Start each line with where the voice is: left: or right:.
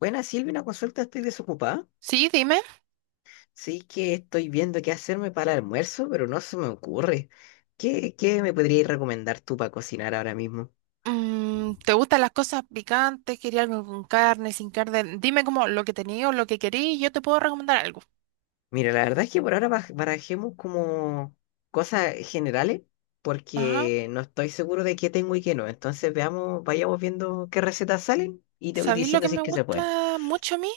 left: Buena, Silvia, una consulta, estoy desocupada.
right: Sí, dime.
left: Sí que estoy viendo qué hacerme para el almuerzo, pero no se me ocurre. ¿Qué me podrías recomendar tú para cocinar ahora mismo?
right: ¿Te gustan las cosas picantes? ¿Quería algo con carne, sin carne? Dime como lo que tenía o lo que quería y yo te puedo recomendar algo.
left: Mira, la verdad es que por ahora barajemos como cosas generales,
right: Ajá.
left: porque no estoy seguro de qué tengo y qué no. Entonces veamos, vayamos viendo qué recetas salen y te voy
right: ¿Sabéis lo
left: diciendo
right: que
left: si
right: me
left: es que se puede.
right: gusta mucho a mí?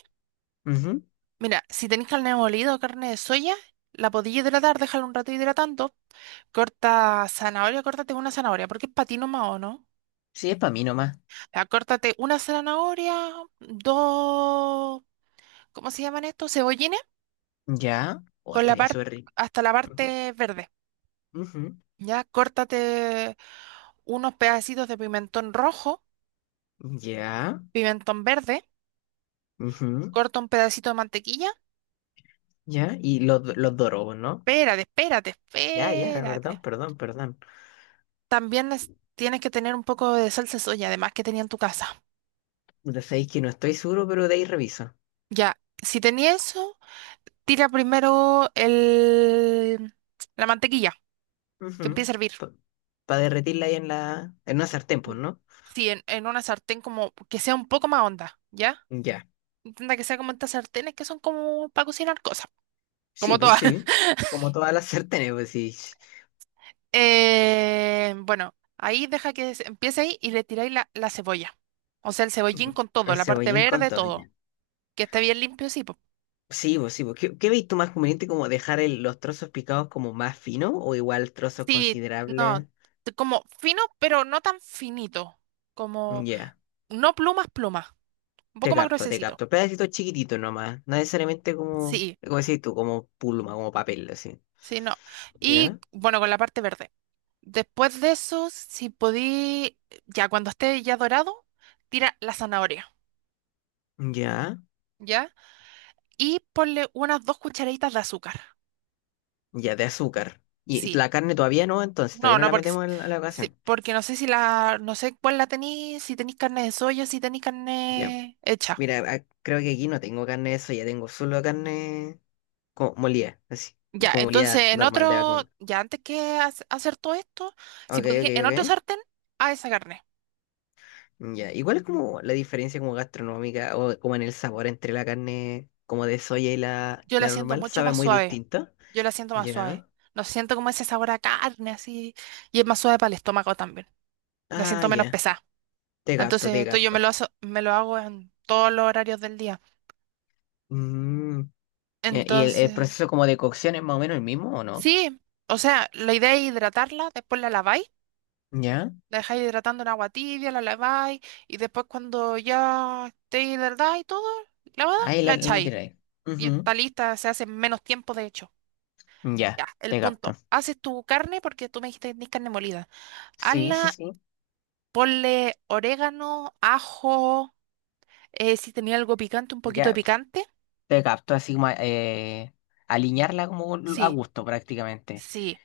left: Ujú.
right: Mira, si tenéis carne molida o carne de soya, la podéis hidratar, déjala un rato hidratando. Corta zanahoria, córtate una zanahoria, porque es patino más o no.
left: Sí, es para mí nomás.
right: Ya, córtate una zanahoria, dos, ¿cómo se llaman estos? Cebollines,
left: Ya. O
right: con la
left: estaría
right: parte,
left: súper rico.
right: hasta la
left: Ujú,
right: parte verde.
left: ujú.
right: Ya, córtate unos pedacitos de pimentón rojo,
left: Ya.
right: pimentón verde,
left: ujú,
right: corta un pedacito de mantequilla.
left: ya. Y los dorobos, ¿no?
right: Espérate, espérate,
left: Ya, ya,
right: espérate.
left: perdón, perdón, perdón.
right: También tienes que tener un poco de salsa de soya, además que tenía en tu casa.
left: Lo sabéis que no estoy seguro, pero de ahí reviso.
right: Ya, si tenía eso, tira primero la mantequilla, que empiece a hervir.
left: Para derretirla ahí en la. En una sartén, pues,
right: Sí,
left: ¿no?
right: sí, en una sartén como que sea un poco más honda, ¿ya?
left: Ya.
right: Intenta que sea como estas sartenes que son como para cocinar cosas,
left: Sí,
right: como
left: pues
right: todas.
left: sí. Como todas las sartenes, pues sí.
right: Bueno, ahí deja que empiece ahí y le tiráis la cebolla. O sea, el cebollín
left: Mm,
right: con todo,
left: el
right: la parte
left: cebollín con
right: verde,
left: todo,
right: todo.
left: ya.
right: Que esté bien limpio, sí, po.
left: Sí, pues sí, pues. ¿Qué veis tú más conveniente como dejar los trozos picados como más finos o igual trozos
right: Sí, no,
left: considerables?
right: como fino, pero no tan finito.
left: Mm,
right: Como,
left: ya.
right: no plumas, plumas. Un
left: Te
right: poco más
left: capto, te
right: gruesecito.
left: capto. Pedacitos chiquititos nomás. No necesariamente como.
right: Sí,
left: Como decís tú, como pluma, como papel, así.
right: sí, no. Y
left: Ya,
right: bueno, con la parte verde. Después de eso, si podí, ya cuando esté ya dorado, tira la zanahoria,
left: ya.
right: ¿ya? Y ponle unas dos cucharaditas de azúcar.
left: Ya, de azúcar. Y
right: Sí.
left: la carne todavía no, entonces
right: No,
left: todavía no
right: no,
left: la
right: porque,
left: metemos en a la
right: sí,
left: ocasión.
right: porque no sé si la, no sé cuál la tenéis, si tenéis carne de soya, si tenéis
left: Ya,
right: carne hecha.
left: mira, ah, creo que aquí no tengo carne de eso, ya tengo solo carne como molida, así,
right: Ya,
left: como
right: entonces
left: molida
right: en
left: normal de
right: otro,
left: vacuno.
right: ya antes que hacer todo esto, si
left: Ok,
right: podía,
left: ok,
right: en otro
left: ok.
right: sartén, a esa carne.
left: Ya, igual es como la diferencia como gastronómica o como en el sabor entre la carne como de soya y la,
right: Yo la
left: la
right: siento
left: normal,
right: mucho
left: sabe
right: más
left: muy
right: suave.
left: distinto.
right: Yo la siento más suave.
left: Ya.
right: No siento como ese sabor a carne así. Y es más suave para el estómago también. La
left: Ah,
right: siento menos
left: ya,
right: pesada.
left: te capto,
right: Entonces,
left: te
right: esto yo me
left: capto.
right: lo, me lo hago en todos los horarios del día.
left: Mm, ya. ¿Y el
right: Entonces,
left: proceso como de cocción es más o menos el mismo o no?
right: sí. O sea, la idea es hidratarla, después la laváis.
left: Ya.
right: La dejáis hidratando en agua tibia, la laváis y después cuando ya esté hidratada y todo, lavada,
left: Ahí la,
right: la
left: la
right: echáis.
left: tiráis.
right: Y
left: Ujú.
right: está lista, se hace en menos tiempo de hecho.
left: Ya,
right: Ya, el
left: te capto.
right: punto. Haces tu carne porque tú me dijiste que tenés carne molida.
left: Sí, sí,
right: Hazla,
left: sí.
right: ponle orégano, ajo, si tenía algo picante, un poquito de
left: Ya,
right: picante.
left: te capto así como alinearla como a
right: Sí,
left: gusto prácticamente.
right: sí.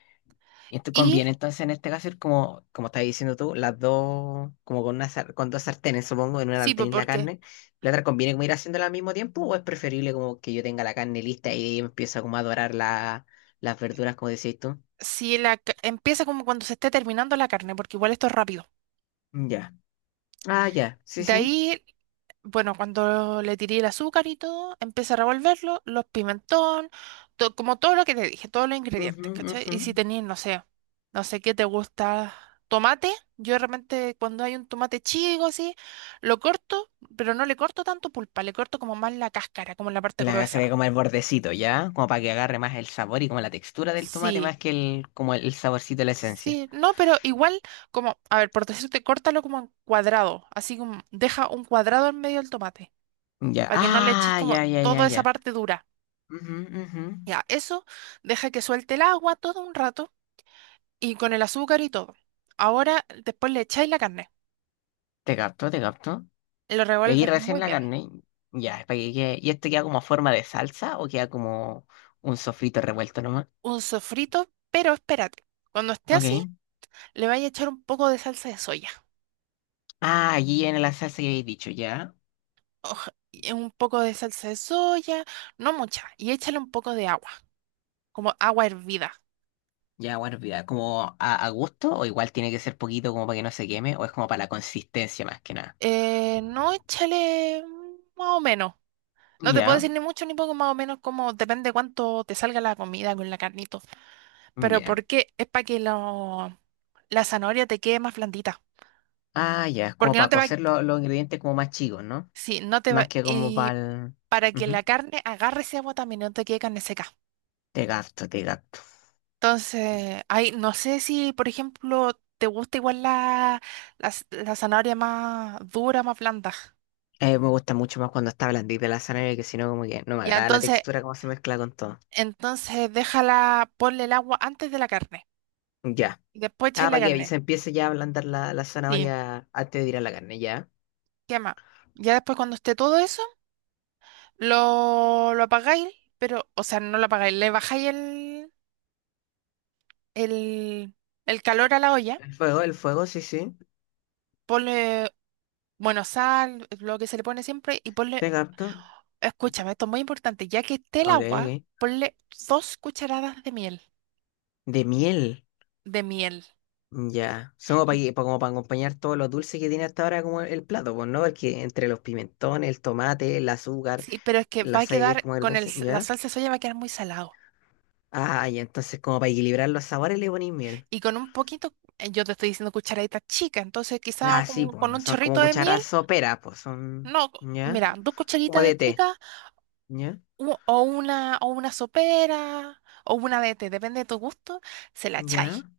left: Y esto
right: Y
left: conviene entonces en este caso ir como estás diciendo tú, las dos, como con con dos sartenes, supongo, en una
right: sí, pues
left: sartén la
right: porque
left: carne. ¿La otra conviene como ir haciéndola al mismo tiempo o es preferible como que yo tenga la carne lista y de ahí empiezo como a dorar las verduras como decís tú?
right: si empieza como cuando se esté terminando la carne, porque igual esto es rápido.
left: Ya. Ah, ya. Sí,
right: De
left: sí.
right: ahí bueno, cuando le tiré el azúcar y todo, empecé a revolverlo, los pimentón, como todo lo que te dije, todos los
left: Ujú,
right: ingredientes, ¿cachai?
left: ujú.
right: Y si tenías, no sé, no sé qué te gusta, tomate, yo de repente cuando hay un tomate chico así, lo corto, pero no le corto tanto pulpa, le corto como más la cáscara, como la parte
left: La
right: gruesa.
left: agarré como el bordecito, ¿ya? Como para que agarre más el sabor y como la textura del tomate
right: Sí,
left: más que el saborcito de la esencia.
right: sí, no, pero igual, como, a ver, por decirte, córtalo como en cuadrado, así como deja un cuadrado en medio del tomate,
left: Ya.
right: para que no le eches
left: Ah,
right: como
left: ya, ya, ya,
right: toda
left: ya.
right: esa parte dura.
left: Ujú, ujú.
right: Ya, eso deja que suelte el agua todo un rato y con el azúcar y todo. Ahora después le echáis la carne,
left: Te capto, te capto.
right: lo
left: Y aquí
right: revuelves muy
left: recién la
right: bien.
left: carne. Ya. es para que quede- ¿Y esto queda como forma de salsa o queda como un sofrito revuelto nomás?
right: Un sofrito, pero espérate, cuando esté así
left: Ok.
right: le vais a echar un poco de salsa de soya.
left: Ah, allí en la salsa que habéis dicho, ya.
right: Oj, y un poco de salsa de soya, no mucha, y échale un poco de agua, como agua hervida.
left: Ya, bueno, vida, como a gusto o igual tiene que ser poquito como para que no se queme o es como para la consistencia más que nada.
right: No échale más o menos. No te puedo
left: Ya,
right: decir ni mucho ni poco, más o menos, como depende cuánto te salga la comida con la carnito. Pero
left: ya.
right: ¿por qué? Es para que lo la zanahoria te quede más blandita,
left: Ah, ya, es como
right: porque no
left: para
right: te va,
left: cocer los ingredientes como más chicos, ¿no?
right: sí, no te va,
left: Más que como para
right: y
left: el.
right: para que
left: Ujú.
right: la carne agarre ese agua también, no te quede carne seca.
left: Te gasto, te gasto.
right: Entonces, ahí no sé si, por ejemplo, te gusta igual la, la, la zanahoria más dura, más blanda.
left: Me gusta mucho más cuando está blandita la zanahoria, que si no, como que no me
right: Ya,
left: agrada la
right: entonces,
left: textura, cómo se mezcla con todo.
right: entonces déjala, ponle el agua antes de la carne
left: Ya.
right: y después echar
left: Ah,
right: la
left: para que
right: carne.
left: se empiece ya a ablandar la
right: Sí,
left: zanahoria antes de tirar la carne, ya.
right: quema. Ya después cuando esté todo eso, lo apagáis, pero, o sea, no lo apagáis, le bajáis el, el calor a la olla,
left: El fuego, sí, sí.
right: ponle, bueno, sal, lo que se le pone siempre, y ponle,
left: Te gasto.
right: escúchame, esto es muy importante, ya que esté el
left: Ok,
right: agua,
left: ok.
right: ponle dos cucharadas de miel,
left: De miel.
right: de miel.
left: Ya. Son
right: Y-
left: como para acompañar todos los dulces que tiene hasta ahora como el plato, pues, ¿no? Porque entre los pimentones, el tomate, el azúcar,
right: Sí, pero es que va
left: la
right: a
left: sal que es
right: quedar,
left: como el
right: con el,
left: dulce,
right: la
left: ¿ya?
right: salsa de soya va a quedar muy salado.
left: Ah, y entonces como para equilibrar los sabores le ponéis miel.
right: Y con un poquito, yo te estoy diciendo cucharaditas chicas, entonces quizá
left: Ah, sí,
right: como
left: pues
right: con
left: no
right: un
left: son como
right: chorrito de miel,
left: cucharas soperas, pues son,
right: no,
left: ¿ya?
right: mira, dos
left: Como
right: cucharitas
left: de té,
right: chicas,
left: ¿ya?
right: o una sopera, o una de té, depende de tu gusto, se la echáis.
left: ¿Ya?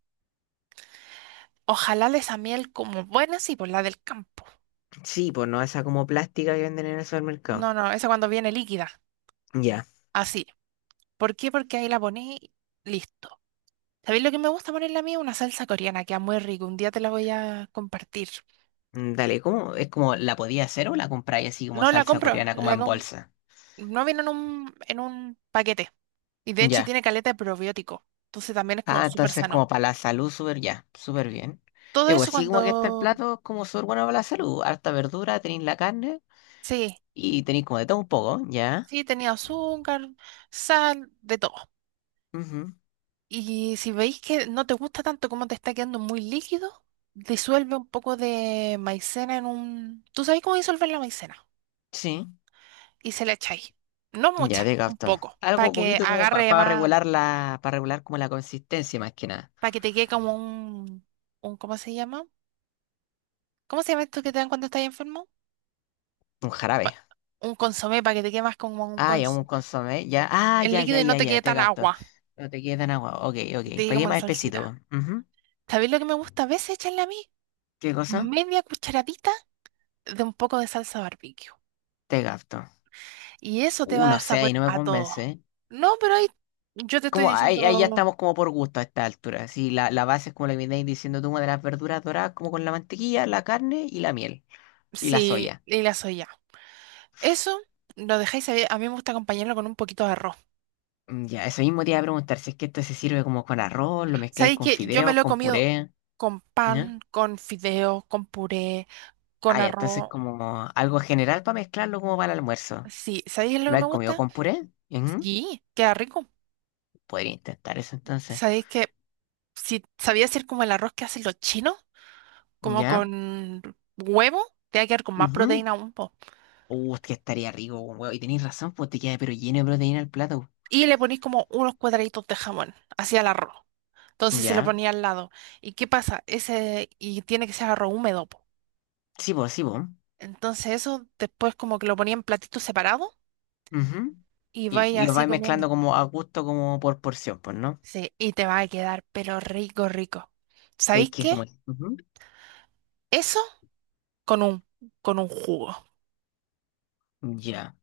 right: Ojalá de esa miel como buena, sí, por la del campo.
left: Sí, pues no, esa como plástica que venden en el supermercado.
right: No, no, esa cuando viene líquida.
left: Ya.
right: Así. ¿Por qué? Porque ahí la poní, listo. ¿Sabéis lo que me gusta ponerle a mí? Una salsa coreana, queda muy rico. Un día te la voy a compartir.
left: Mm, dale, ¿cómo? ¿Es como la podía hacer o la compráis así como
right: No la
left: salsa
right: compro,
left: coreana, como en bolsa?
right: no viene en un paquete. Y de hecho
left: Ya.
right: tiene caleta de probiótico. Entonces también es como
left: Ah,
right: súper
left: entonces
right: sano.
left: como para la salud, súper ya, súper bien.
right: Todo
left: Y pues
right: eso
left: sí, como que este
right: cuando...
left: plato es como súper bueno para la salud. Harta verdura, tenéis la carne
right: Sí,
left: y tenéis como de todo un poco, ¿ya?
right: sí, tenía azúcar, sal, de todo.
left: Ujú,
right: Y si veis que no te gusta tanto como te está quedando muy líquido, disuelve un poco de maicena en un... ¿Tú sabes cómo disolver la maicena?
left: sí.
right: Y se la echáis. No
left: Ya
right: mucha,
left: te
right: un
left: capto.
right: poco, para
left: Algo
right: que
left: poquito como
right: agarre
left: para
right: más,
left: regular como la consistencia más que nada.
right: para que te quede como un... ¿Cómo se llama? ¿Cómo se llama esto que te dan cuando estás enfermo?
left: Un jarabe.
right: Un consomé, para que te quede más como un
left: Ah, ya un
right: consomé.
left: consomé. Ya. Ah,
right: El
left: ya,
right: líquido
left: ya,
right: y no
left: ya,
right: te
left: ya,
right: quede
left: te
right: tan
left: capto.
right: agua,
left: No te queda en agua. Ok,
right: te
left: ok.
right: quede
left: Pagué
right: como la
left: más espesito,
right: salsita.
left: po. Ujú.
right: ¿Sabéis lo que me gusta a veces echarle a mí?
left: ¿Qué cosa?
right: Media cucharadita de un poco de salsa barbecue.
left: Te capto.
right: Y eso te va a
left: No
right: dar
left: sé, ahí
right: sabor
left: no me
right: a todo.
left: convence. ¿Eh?
right: No, pero ahí yo te estoy
left: Como ahí ya
right: diciendo
left: estamos como por gusto a esta altura. Sí, la base es como la que me estáis diciendo tú, como de las verduras doradas, como con la mantequilla, la carne y la miel. Y la
right: sí,
left: soya.
right: y la soya. Eso lo dejáis ahí. A mí me gusta acompañarlo con un poquito de arroz.
left: Mm, ya, eso mismo te iba a preguntar si es que esto se sirve como con arroz, lo mezcláis
right: Sabéis
left: con
right: que yo me
left: fideos,
right: lo he
left: con
right: comido
left: puré.
right: con
left: ¿Ya?
right: pan, con fideo, con puré, con
left: Ah, ya, entonces
right: arroz.
left: como algo general para mezclarlo como para el almuerzo.
right: Sí, ¿sabéis lo que
left: ¿Lo
right: me
left: has comido
right: gusta?
left: con puré? Ujú.
right: Sí, queda rico.
left: Podría intentar eso entonces.
right: ¿Sabéis que si sabía hacer como el arroz que hacen los chinos, como
left: ¿Ya?
right: con huevo, te va a quedar con más
left: Ujú.
right: proteína aún, po?
left: Es que estaría rico, huevo. Y tenéis razón, pues te queda pero lleno de proteína el plato.
right: Y le ponéis como unos cuadraditos de jamón hacia el arroz. Entonces se lo
left: ¿Ya?
right: ponía al lado. ¿Y qué pasa? Ese, y tiene que ser arroz húmedo, po.
left: Sí, vos, sí, vos.
right: Entonces eso después como que lo ponía en platito separado
left: Ujú.
right: y
left: Y,
right: vais
left: y lo
right: así
left: vais mezclando
right: comiendo.
left: como a gusto, como por porción, pues, ¿no?
right: Sí, y te va a quedar, pero rico, rico.
left: ¿Sabéis
right: ¿Sabéis
left: que es
right: qué?
left: como? Ujú.
right: Eso con un, con un jugo.
left: Ya.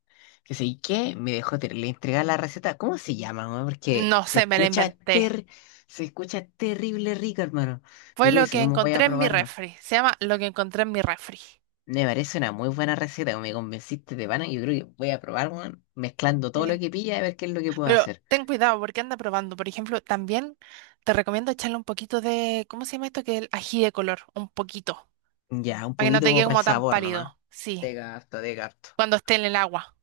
left: Que sé que me dejó le entregaba la receta. ¿Cómo se llama, hermano? Porque
right: No
left: se
right: sé, me lo
left: escucha
right: inventé.
left: ter se escucha terrible rico, hermano. Yo
right: Fue
left: creo que
right: lo
left: eso
right: que
left: mismo voy a
right: encontré en mi
left: probar, hermano.
right: refri. Se llama lo que encontré en mi refri.
left: Me parece una muy buena receta, me convenciste de pana. Yo creo que voy a probar, hermano, mezclando todo lo
right: Sí.
left: que pilla a ver qué es lo que puedo
right: Pero
left: hacer.
right: ten cuidado porque anda probando. Por ejemplo, también te recomiendo echarle un poquito de, ¿cómo se llama esto? Que el ají de color, un poquito.
left: Ya, un
right: Para que no
left: poquito
right: te
left: como
right: quede
left: para el
right: como tan
left: sabor nomás.
right: pálido. Sí,
left: De gato, de gato.
right: cuando esté en el agua.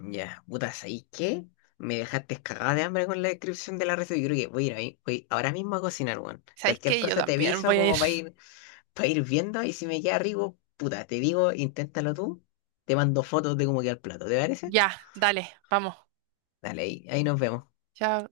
left: Ya, puta, ¿sabes qué? Me dejaste cagada de hambre con la descripción de la receta. Yo creo que voy a ir ahí, voy ahora mismo a cocinar, weón.
right: ¿Sabéis
left: Cualquier
right: qué? Yo
left: cosa te
right: también
left: aviso
right: voy a ir.
left: como para ir viendo y si me queda rico, puta, te digo, inténtalo tú, te mando fotos de cómo queda el plato, ¿te parece?
right: Ya, dale, vamos.
left: Dale, ahí nos vemos.
right: Chao.